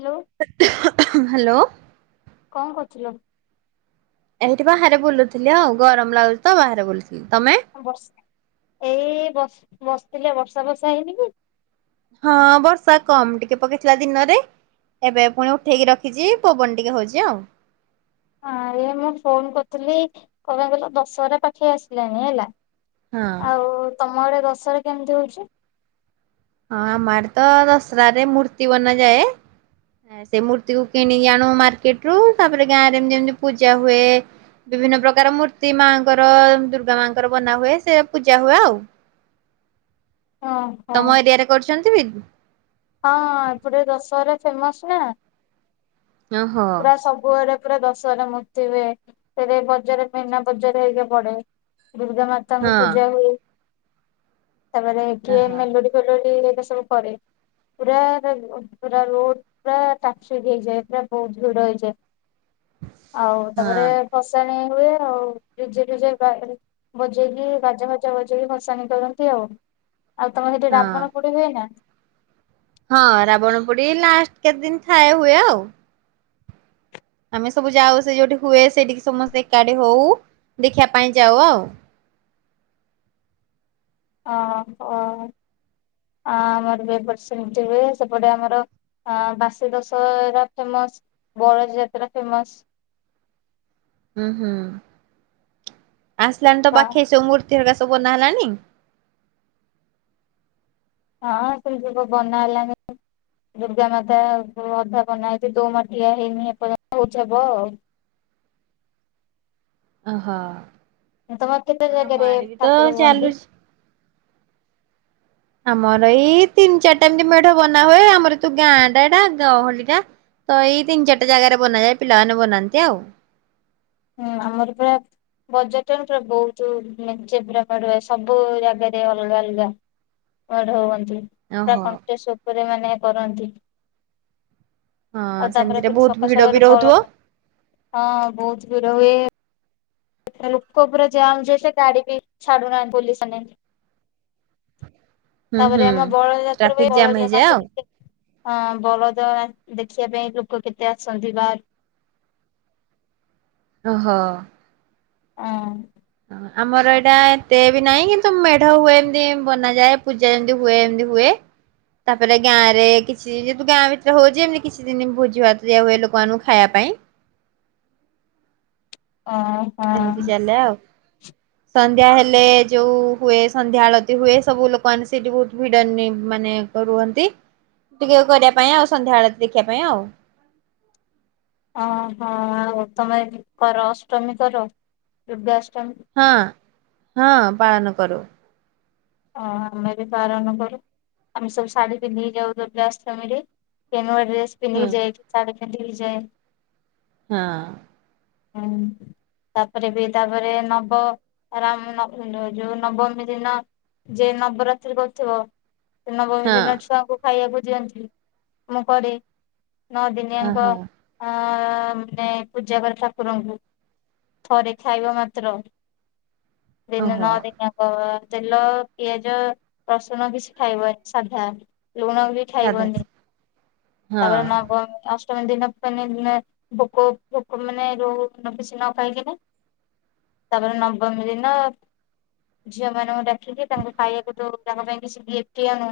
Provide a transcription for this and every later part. Hello [inaudible] hello. କଣ କରୁଥିଲ? ଏଇଠି ବାହାରେ ବୁଲୁଥିଲି ଆଉ ଗରମ ଲାଗୁଛି ତ ବାହାରେ ବୁଲଥିଲି। ବସ ଏଇ ବସ ବସିଥିଲି ଆଉ ବର୍ଷା ବର୍ଷା ହେଇନି କି? ହଁ ବର୍ଷା କମ୍ ଟିକେ ପକେଇଥିଲା ଦିନରେ ଏବେ ପୁଣି ଉଠେଇକି ରଖିଛି ପବନ ଟିକେ ହଉଛି ଆଉ। ହଁ ଏଇ ମୁଁ ଫୋନ୍ କରିଥିଲି କଣପାଇଁ କହିଲ ଦଶହରା ପାଖେଇ ଆସିଲାଣି ହେଲା। ହଁ। ଆଉ ତମ ଆଡେ ଦ [unintelligible] କେମିତି ହଉଛି। ହଁ ଆମ ଆଡେ ତ ହଁ ହଁ ତମ ଏରିିଆରେ କରୁଛନ୍ତି? [inaudible] ହଁ ଏପଟେ ଦଶହରା ଫେମସ ନାଁ। ଓହୋ ପୁରା ସବୁଆଡେ ପୁରା ଦଶହରା ମୂର୍ତି ହୁଏ ସେଥିପାଇଁ ବଜାର ମୀନା ବଜାର ହେରିକା ପଡେ ଦୁର୍ଗା ହଁ ମାତାଙ୍କ ପୂଜା ହୁଏ। ତାପରେ କିଏ ଓହୋ ମେଲୋଡି ଫେଲୋଡି ଦଶମ ପରେ ପୁରା ପୁରା ରୋଡ ପୁରା [unintelligible] ହେଇଯାଏ ପୁରା ବହୁତ ଭିଡ ହେଇଯାଏ। ଆଉ ହଁ। ତାପରେ ଫସାଣି ହୁଏ ଆଉ ଡିଜେ ଡ଼ିଜେ ବା ବଜେଇକି ବାଜା ଫଜା ବଜେଇକି ଭସାଣି କରନ୍ତି ଆଉ। ଆଉ ତମର ହେଠି ହଁ ରାବଣ ପୋଡି ହୁଏ ନାଁ? ହଁ ରାବଣ ପୋଡି ଲାଷ୍ଟ କେତେ ଦିନ ଥାଏ ହୁଏ ଆଉ। ଆମେ ସବୁ ଯାଉ ସେ ଯୋଉଠି ହୁଏ ସେଠିକି ସମସ୍ତେ ଏକାଠି ହଉ ଦେଖିବା ପାଇଁ ଯାଉ ଆଉ। ଓ ହ ଆମର ଭି ଏପଟେ ସେମିତି ହୁଏ ସେପଟେ ଆମର ବାସି ଦଶହରା ଫେମସ, ବଳଦ ଯାତ୍ରା ଫେମସ। ହୁଁ ହୁଁ। ଆସିଲାଣି ତ ପାଖେଇ ସ। [unintelligible] କେ ଏରା ସବୁ ବନା ହେଲଣି। ହଁ ସେ ସବ ବନା ହେଲାନି ଦୁର୍ଗା ମାତା ଅଧା ବନା ହେଇଛି ଦୋମାଠିଆ ହେଇନି ଏପର୍ଯ୍ୟନ୍ତ ଉଛବ ଆଉ। ଅହୋ। ତମର କେତେ ଜାଗାରେ ଠାକୁର ହୁଅନ୍ତି? ଚାଲୁଛି ଆମର ଏଇ ତିନି ଚାରିଟା ଏମିତି ମେଢ ବନା ହୁଏ ଆମର ତୁ ଗାଁ ଟା ଏଇଟା ଗ ଅଲଗା ଟା ତ ଏଇ ତିନି ଚାରିଟା ଜାଗାରେ ବନାଯାଏ ପିଲାମାନେ ବନାନ୍ତି ଆଉ। ହୁଁ ଆମର ପୁରା ବଜାର ଟ ପୁରା ବହୁତେ ପୁରା [unintelligible] ସବୁ ଜାଗାରେ ଅଲଗା ଅଲଗା ମେଡ ହୁଅନ୍ତି। ନ୍ତୀ ପୁରା ଓହୋ। କଣ୍ଟେଷ୍ଟ ଉପରେ ମାନେ କରନ୍ତି। ହଁ ଆଉ ତାପରେ ସେମିତିରେ ଫୁଣି ବହୁତ ସକାଳୁ ଭିଡ ବି ସକାଳୁ ରହୁଥିବ ବଳଦ ହଁ ବହୁତ ର ହୁଏ। ଲୁକ ପୁରା ଯାମ ଯେ ସେ ଗାଡି ବିି ଛାଡୁ ନାନ୍ତି ପୋଲିସମାନେ। ହୁଁ ତାପରେ ହୁଁ। ଆମର ବଡ଼ ଯାତ୍ର ଟ୍ରାଫିକ ପାଇଁ ବଡ ଜାମ୍ ଜ ହେଇଯାଏ ମାଛ ଆଉ ଟିକେ ହଁ ବଳଦ ଦେଖିବା ପାଇଁ ଲୋକ କେତେ ଆସନ୍ତି ବାହାରୁ। ଅ ହୋ। ହଁ। ଆମର ଏଇଟା ଏତେ ବି ନାହିଁ କିନ୍ତୁ ମେଢ ହୁଏ ଏମିତି ବନାଯାଏ ପୂଜା ଯେମତି ହୁଏ ଏମତି ହୁଏ ତାପରେ ଗାଁ ରେ କିଛି ଯେତୁ ଗାଁ ଭିତରେ ହଉଛି ଏମତି କିଛି ଦିନ ଭୋଜି ଭାତ ଦଆ ହୁଏ ଲୋକମାନାନଙ୍କୁ ଖାଇବା ପାଇଁ। ଅଁ ସେମିତି ହଁ ଚାଲେ ଆଉ। ସନ୍ଧ୍ୟା ହେଲେ ଯୋଉ ହୁଏ ସନ୍ଧ୍ୟା ଆଳତି ହୁଏ ସବୁ ଲୋକମାନେ ସେଠି ବହୁତ ଭିଡ଼ନ ମାନେ ରୁହନ୍ତି ଟିକେ କରିବା ପାଇଁ ଆଉ ସନ୍ଧ୍ୟା ଆଳତି ଦେଖିବା ପାଇଁ ଆଉ। ଓହୋ ଆଉ ତମେ କର ଅଷ୍ଟମୀ କର ଦୁର୍ଗାଷ୍ଟ ହଁ। ହଁ ପାଳନ କରୁ। ଓ ଆମେ ବି ପାାରନ କରୁ ଆମେ ସବୁ ଶାଢୀ ପିନ୍ଧିକି ଯାଉ ଦୁର୍ଗଶ୍ରମୀରେ କେୁଆ ଡ୍ରେସ ହଁ ପିନ୍ଧିକି ଯାଇକି ଶାଢ଼ୀ [unintelligible] ଯାଏ। ହଁ। ହୁଁ ତାପରେ ବି ତାପରେ ନବ ରାମ ଯୋଉ ନବମୀ ଦିନ ଯେ ନବରାତ୍ରି କହୁଥିବ। ନବମୀ ହଁ ଦିନ ଛୁଆଙ୍କୁ ଖାଇବାକୁ ଦିଅନ୍ତି ମୁ କରି ନଅ ଦିନିଆଙ୍କ ଓହୋ ଅ ମାନେ ପୂଜା କରେ ଠାକୁରଙ୍କୁ ଥରେ ଖାଇବ ମାତ୍ର ଦିନେ ନ ଓହୋ ଦିନ ଆ କ ତେଲ ପିଆଜ ରସୁଣ ବି ସେ ଖାଇବନ ସାଧା ଲୁଣ ବି ସାଧା ଖାଇବନି ହଁ ତାପରେ ମାଗ ଅଷ୍ଟମୀ ଦିନ ମାନେ ଭୋକ ଭୋକ ମାନେ ରହୁ କିଛି ନ ଖାଇକନା ତାପରେ ନବମୀ ଦିନ ଝିଅ ମାନଙ୍କୁ ଡାକିକି ତାଙ୍ଗ ଖାଇକୁ ତୁ ତାଙ୍କ ପାଇଁ କି ଗିଫ୍ଟି ଆଣୁ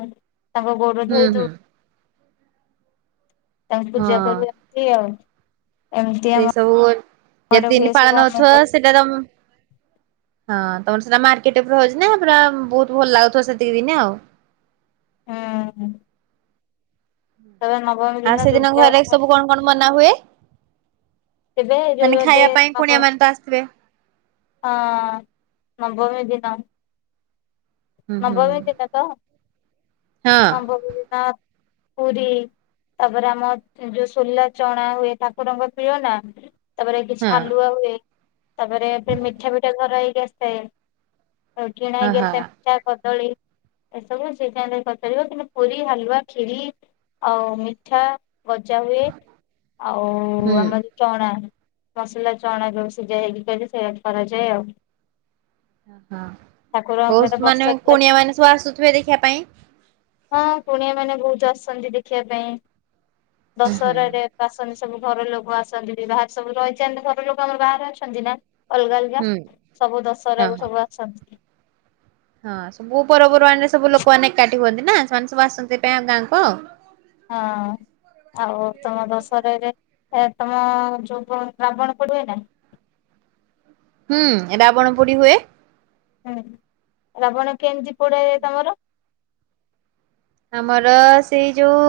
ତାଙ୍କ ଗୋର ହୁଁ ଧୋଇ ଦଉ ହୁଁ ତାଙ୍କୁ ପୂଜା କର ଆଛି ଆଉ। ଏମିତି ସେ ଆମ ସବୁ ଯେ ଘରେ ହୁଏ ତିନି ସବୁ ପାଳନ ଆମେ ହଉଥିବା ହୁଁ ସେଟାର ହଁ ତମର ସେଟା ମକେଟ ଉପ ହଉଛି ନା ପୁରା ବହୁତ ଭଲ ଲାଗୁିବ ସେତିକି ବି ଆଉ ହଁ। ଆଉ ଦିନ ସେଦିନ ଦୁର୍ଗା ଘରେ ସବୁ କଣ କଣ ମନା ହୁଏ? ଥିବେ ଯୋଉ ମାନେ ଏବେ ଖାଇବା ପାଇଁ କୁଣିଆ ନବ ମାନେ ତ ଆସିଥିବେ। ହଁ ମ ଭୂମି ଦିନ ହୁଁ ହୁଁ ନବମୀ ଦିନ ତ ହଁ ସମ୍ଭବ। ପୁରୀ ତାପରେ ଆମ ଯୋଉ ସୋଲା ଚଣା ହୁଏ ଠାକୁରଙ୍କ ପ୍ରିୟନା ତାପରେ ହଁ କିଛି ହାଲୁଆ ହୁଏ। ତାପରେ ଏ ମିଠା ଫିଠା [unintelligible] ବ୍ୟସ୍ତ ହେଇ ରଉ କିଣା ହ ହ ସେ ମିଠା କଦଳୀ ଏସବୁ ସେିଜ କରିଚାରିବ କିନ୍ତୁ ପୁରୀ ହାଲୁଆ ଖିରି ଆଉ ମିଠା ଗଜା ହୁଏ ଆଉ ହୁଁ। ଆମର ଚଣା ମସଲା ଚଣା ଯଉ ସିଝା ହେଇକି ସେଇଆ କରାଯାଏ ଆଉ। ହଁ ଠାକୁରଙ୍କ ହଉସ ସହିତ ମ ମାନେ ବର୍ଷା ଥିଲା କୁଣିଆ ମାନେ ସବୁ ଆସୁଥିବେ ଦେଖିବା ପାଇଁ। ହଁ କୁଣିଆ ମାନେ ବହୁତ ଆସୁଛନ୍ତି ଦେଖିବା ପାଇଁ। ହୁଁ ହୁଁ ଦଶହରାରେ କସନଶି ସବୁ ଘର ଲୋକ ଆସନ୍ତି ବି ବାହାରେ ସବୁ ରହି ଘର ଲୋକ ଆମର ବାହାରେ ଅଛନ୍ତି ନା। ଅଲଗା ଅଲଗା ହୁଁ ସବୁ ହଁ ଦଶହରାକୁୁ ହଁ। ସବୁ ଆସନ୍ତି। ହଁ ସବୁ ପର୍ବପର୍ବାଣି ରେ ସବୁ ଲୋକମାନେ କାଟି ହୁଅନ୍ତି ନା ମସ ବାସନ୍ତିଥି ପାଇଁ ଆଉ ଗାଁକୁ ଆଉ ହଁ। ଆଉ ତମ ଦଶହରରେ ତମ ଯୋଉ ରାବଣ ପୋଡିବ ନା? ହୁଁ ରାବଣ ପୋଡି ହୁଏ। ହୁ ରାବଣ କେମିତି ପୋଡାଯାଏ ତମର? ଆମର ସେଇ ଯୋଉ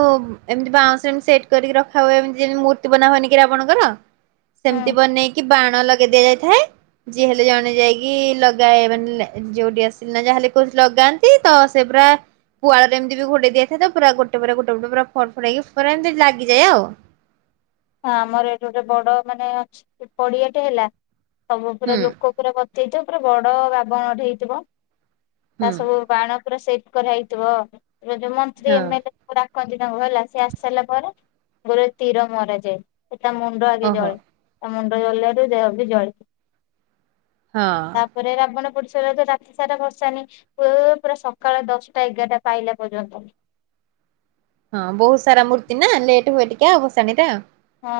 ଏମିତି ବାଉଁଶ ସେଟ କରିକି ରଖା ହଏମତି ଯେମିତି ମୂର୍ତ୍ତି ବନା ହନ ଆପଣଙ୍କର ହୁଁ ସେମିତି ବନେଇକି ବାଣ ଲଗା। ଦିଆଯାଇଥାଏ ଯିଏ ହେଲେ ଜଣେ ଯାଇକି ଲଗ ମ ଯୋଉଠି ଆସିଲି ନା ଯାହାଲେ କି ଲଗାନ୍ତି ତ ସେ ପୁରା ପୁ ଏମତି ବି ଘୋଡେଇ ଦିଆଥାଏ ତ ପୁରା ଗୋଟେ ପା ଗୋଟେ ପଟେ ପୁର ଫଟ ଫଡେଇକି ପରା ଏମିତି ଲାଗିଯାଏ ଆଉ। ହ ଆମର ଏଠି ଗୋଟେ ବଡ ମାନେ ଅଛି ପଡିଆଟେ ହେଲା। ସବୁ ପୁରା ହୁଁ ଲୋକ ପୁରା ସେଇଟା ଉପରେ ବଡ ବାାବଣଟ ହେଇଥିବ। ହୁଁ ତା ସବୁ ବାଣ ସେଇପ କର ହେଇଥିବ। ରୋ ମନ୍ତ୍ରୀ ହଁ ଏମଏଲ କଞ୍ଚ ଟଙ୍ଗ ହେଲା ସି ଆସି ସାରିଲା ପରେ ଗୋର ତୀର ମରା ହୁ। ସେ ତା ମୁଣ୍ଡ ଆଗେ ଓହୋ ଜଳେ ତା ମୁଣ୍ଡ ଜଳୁ ଦେହ ବି ଜଳଛି। ହଁ। ତାପରେ ରାବଣ ପଡିୁଛି। ରାତି ସାରା ବସାନି ପୁରା ସକାଳ ଦଶଟା ଏଗାରଟା ପାଇଲା ପର୍ଯ୍ୟନ୍ତ। ହଁ ବହୁତ ସାରା ମୂର୍ତ୍ତି ନା ଲେଟ୍ ହୁଏ ଟିକେ ଅବସଣୀରେ ଆଉ। ହଁ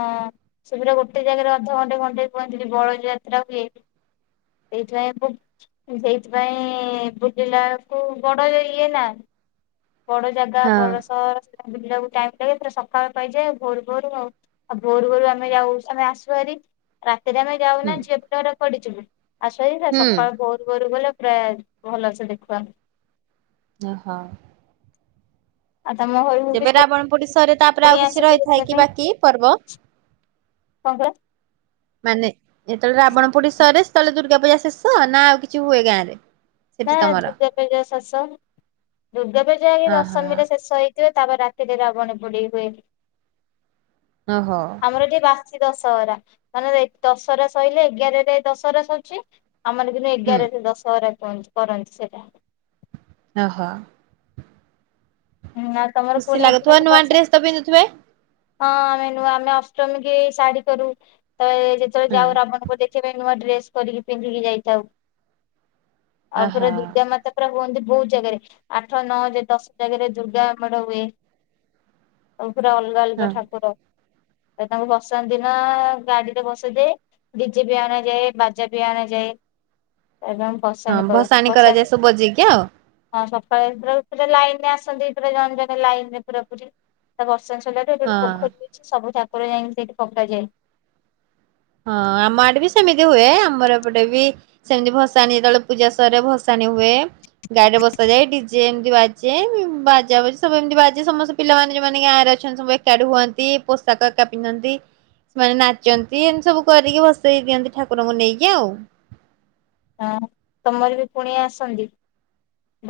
ସେ ପୁର ଗୋଟେ ଜାଗାରେ ଅଧଘଣ୍ଟେ ଘଣ୍ଟେଇ ପହଞ୍ଚଥିଲି ବଡୋ ଯାତ୍ରା ହୁଏ ସେଇଥିପାଇଁ ସେଇଥିପାଇଁ ବୁଲିଲା କୁ ବଡୋ ଇଏ ନା? ବଡ ଜାଗା ହଁ ବଡ ସହର ବକୁ ଟାଇ ଲାଗୋ ସକାଳ ପାଇଯାଏ ଭୋର ଭୋରୁ ଆଉ ଆଉ ଭୋର ଭୋରୁ ଆମେ ଯାଉ ଆମେ ଆସୁାହାରି। ସେ ଆମେ ଯାଉ ହୁଁ ନା ଝିଅ ପିଲା ଗୁଡା। ପଡ଼ିଚୁ ନା? ଆସିଲେ ଦିନେ ହୁଁ ସକାଳୁ ଭୋରୁ ଭୋରୁ ଗଲେ। ପେର୍ ଭଲସେ ଦେଖିବାନ୍। ଓ ହଁ। ଆଉ ତମ ଘରକୁ ବି ଯେବେ ରାବଣ ପୋଡି ସରିଲ୍। ତାପରେ ଆଉ କୁଣିଆ କିଛି ଆସନ୍ତି ରହିଥାଏ ଦେଖିବା କି ପାଇଁ ବାକି ପର୍ବ? କଣ କହିଲ ମାନେ ଯେତେବେଳେ ରାବଣ ପୋଡି ସରେ ସେତେବେଳେ ଦୁର୍ଗା ପୂଜା ଶେଷ ନା ଆଉ କିଛି ହୁଏ ଗାଁ ରେ? ନା ସେଠି ତମର ଦୁର୍ଗା ପୂଜା ଶେଷ, ଦୁର୍ଗା ପୂଜା ଓହୋ ଦଶମୀରେ ଶେଷ ହେଇଯିବ। ତାପରେ ରାତିରେ, ରାବଣ ପୋଡ଼ି ହୁଏ। ଓହୋ ଆମର ଯେ ବାସିତ୍। ଦଶହରା ମାନେ ଦଶହରା ସଇଲେ, ଏଗାରରେ ଦଶହରା ସରୁଛି। ଆମାନେ ଦିନୁ ହୁଁ ଏଗାର ରେ ଦଶହରା । କଣ? କରନି ସେଟା । ଓ ହୋ। ନା ତମର ଖୁସି କୁଣିଆ ଫୁଣିଆ ଲାଗୁଥିବ ସବୁ ନୂଆ ଆସନ୍ତି? ଡ୍ରେସ ତ ପିନ୍ଧୁଥିବେ? ହଁ ଆମେ ନୁହଁ ଆମେ ଅଷ୍ଟମୀ କି ଶାଢୀ କରୁ। ତ ଯେତେବେଳେ ହଁ ଯାଉ ରାବଣ ପୋଡି ଦେଖିବା ପାଇଁ ନୂଆ ଡ୍ରେସ ଡ୍ରେସ୍ କରିକି ପିନ୍ଧିକି ଯାଇଥାଉ। ଆଉ ପୁରା ଓହୋ। ଦୁର୍ଗା ମାତା ପୁରା ହୁଅନ୍ତି। ବହୁତ ଜାଗାରେ ଆଠ, ନଅ, ଦଶ ଜାଗାରେ ଦୁର୍ଗା ଆମର ହୁଏ ହଉ। ପୁରା ଅଲଗା ଅଲଗା ହଁ ଠାକୁର। ତାଙ୍କୁ ବସାନ୍ତି ନା ଗାଡିରେ ବସେଇଦେ ଡିଜେବି ଆଣାଯାଏ ବାଜାବି ଆଣାଯାଏ। ହଁ ଭସାଣି କରାଯାଏ ସବୁ ବଜେଇକି ଆଉ। ହଁ ଇମିତିରେ ତ ଲାଇନରେ ଆସନ୍ତି। ଜ ଜେ ଲାଇନରେ ପୁରା ପୁରୀ ତ ବ ସେଠୁ ସରିଲାଠୁ ଏଠି ଗୋଟେ ହଁ। ପୋଖରୀ ହେଉଛି ସବୁଯାକ ଠାକୁର ଯାଇକି ସେଇଠି ପକାଯାଏ। ହଁ ଆମ ଆଡେ ବି ସେମିତି ହୁଏ, ଆମର ଏପଟେ ବି ସେମିତି ଭସାଣି ଯେତେବେଳେ ପୂଜା ସରେ ଭସାଣି ହୁଏ, ଗାଡ଼ିରେ ବସାଯାଏ, ଡିଜେ ଏମିତି ବାଜେ, ବାଜା ବାଜେ ସବୁ ଏମିତି ବାଜେ ସମସ୍ତେ ପିଲାମାନେ ସବୁ ଏମିତି ଗାଁ ରେ ଅଛନ୍ତି ସବୁ ଏକାଠି ହୁଅନ୍ତି, ପୋଷାକ ଏକା ପିନ୍ଧନ୍ତି ମାନେ ନାଚନ୍ତି ଏମିତି ସବୁ। ସବୁ କରିକି ଭସେଇ ଦିଅନ୍ତି ଠାକୁରଙ୍କୁ ନେଇକି ଆଉ। ହଁ ତମର ବି କୁଣିଆଁ ଆସନ୍ତି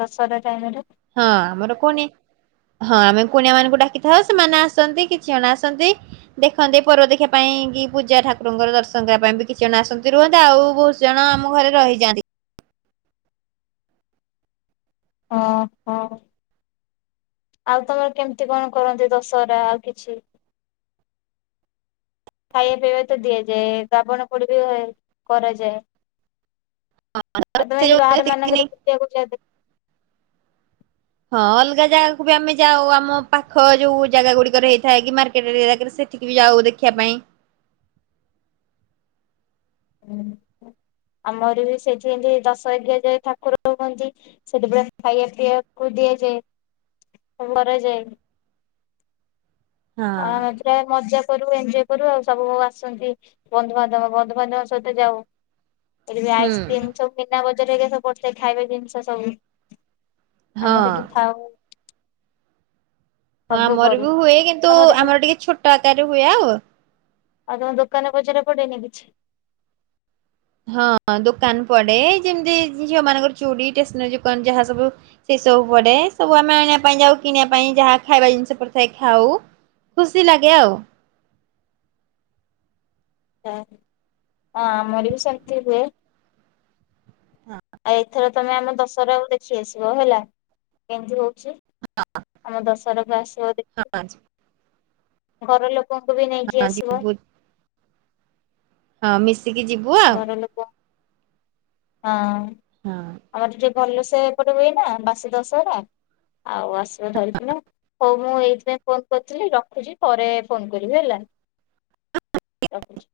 ଦଶରା ଟାଇମରେ ହଁ ଆମର ପୁଣି ହଁ ଆମେ କୁଣିଆ ମାନଙ୍କୁ ଡାକିଥାଉ ସେମାନେ ଆସନ୍ତି କିଛି ଜଣ ଆସନ୍ତି, ଦେଖନ୍ତି ପରବ ଦେଖିବା ପାଇଁ କି, ପୂଜା ଠାକୁରଙ୍କର ଦର୍ଶନ କରିବା ପାଇଁ କି କିଛି ଜଣ ଆସନ୍ତି ରୁହନ୍ତି, ଆଉ ବହୁତ୍ ଜଣ ଆମ ଘରେ ରହିଯାଆନ୍ତି। ହଁ ହଁ ଆଉ ତମର କେମିତି କଣ କରନ୍ତି ଦଶହରା ଆଉ କିଛି? ଖାଇବା ପିଇବା ତ ଦିଆଯାଏ ରାବଣ ପୋଡି ବି କରାଯାଏ। ଆ ତ ସେ ଯୋଉ ଏତି ବାହାର ଯେତିକି ଦିନି ମାନଙ୍କରେ ଖୁଚିବା ହଁ ଅଲଗା ଜାଗାକୁ ବି ଆମେ ଯାଉ ଆମ ପାଖ ଯୋଉ ଜାଗା ଗୁଡିକରେ ହେଇଥାଏ କି ମାର୍କେଟ ସେଠିକି ବି ଯାଉ ଦେଖିବା ପାଇଁ। ଆମର ବି ସେଥି ଦଶ ଏଜ୍ଞ ଯାଏ ଠାକୁର ହୁଅନ୍ତି ସେଠବେଳେ ଖାଇବା ପିଇବାକୁ ଦିଆଯାଏ କରାଯାଏ। ହଁ ଆ ତ୍ର ମଜା କରୁ ଏଜୟ କରୁ ଆଉ ସବୁ ଆସନ୍ତି ବନ୍ଧୁବାନ୍ଧବ ବନ୍ଧୁବାନ୍ଧବ ସହିତ ଯାଉ। ଏ ହୁଁ ଆଇସ୍କ୍ରିମ ଚମିନା ବ ଏକା ପଡ଼ିଥାଏ ସବୁ ଖାଇବା ଜିନିଷ ସବୁ ହଁ। ଆମେ ସେଠୁ ଥାଉ। ହଁ ସବୁ ଆମର କରୁ ବି ହୁଏ କିନ୍ତୁ ତମର ବି ଆମର ଟିକେ ଛୋଟ ଆକାରରେ ହୁଏ ଆଉ। ଆଉ ତମ ଦୋକାନ ପଚାର ପଡେଇନି କିଛି ହଁ ଦୋକାନ ପଡେ ଯେମିତି ଝିଅ ମାନଙ୍କର ଚୁଡ଼ି େସନାରୀ ଦୋକାନ ଯାହା ସବୁ ସେ ସବୁ ପଡେ ସବୁ ଆମେ ଆଣିବା ପାଇଁ ଯାଉ କିଣିବା ପାଇଁ ଯାହା ଖାଇବା ଜିନିଷ ପଡ଼ିଥାଏ ଖାଉ ଖୁସି ଲାଗେ ଆଉ। ହମରି ବି ସଙ୍ଗତିିବ ଆଉ ଏଥର ତମେ ଆମ ଦଶହରାକୁ ଦେଖି ଆସିବ ହେଲା କେମତି ହଉଛି। ଆମ ଦଶହରାକୁ ବାସ୍ ହଁ। ଘର ଲୋକ ଲୋକଙ୍କୁ ବି ନେଇକି ହଁ ଆସିବ ଯିବୁ ଆ ମିସ୍ କି ଯିବୁ ଆଉ। ଘର ଲୋକ ହଁ। ହଁ। ଆମର ଟିକେ ଭଲସେ ଏପଟେ ହୁଏନା ବାସି ଦଶହରା ଆଉ ଆସିବ ଧରିକିନା ହୋଉ ମୁଁ ଏଇଥିପାଇଁ ଫୋନ କରିଥିଲି ରଖୁଚି ପରେ ଫୋନ କରିବି ହେଲା ରଖୁଚି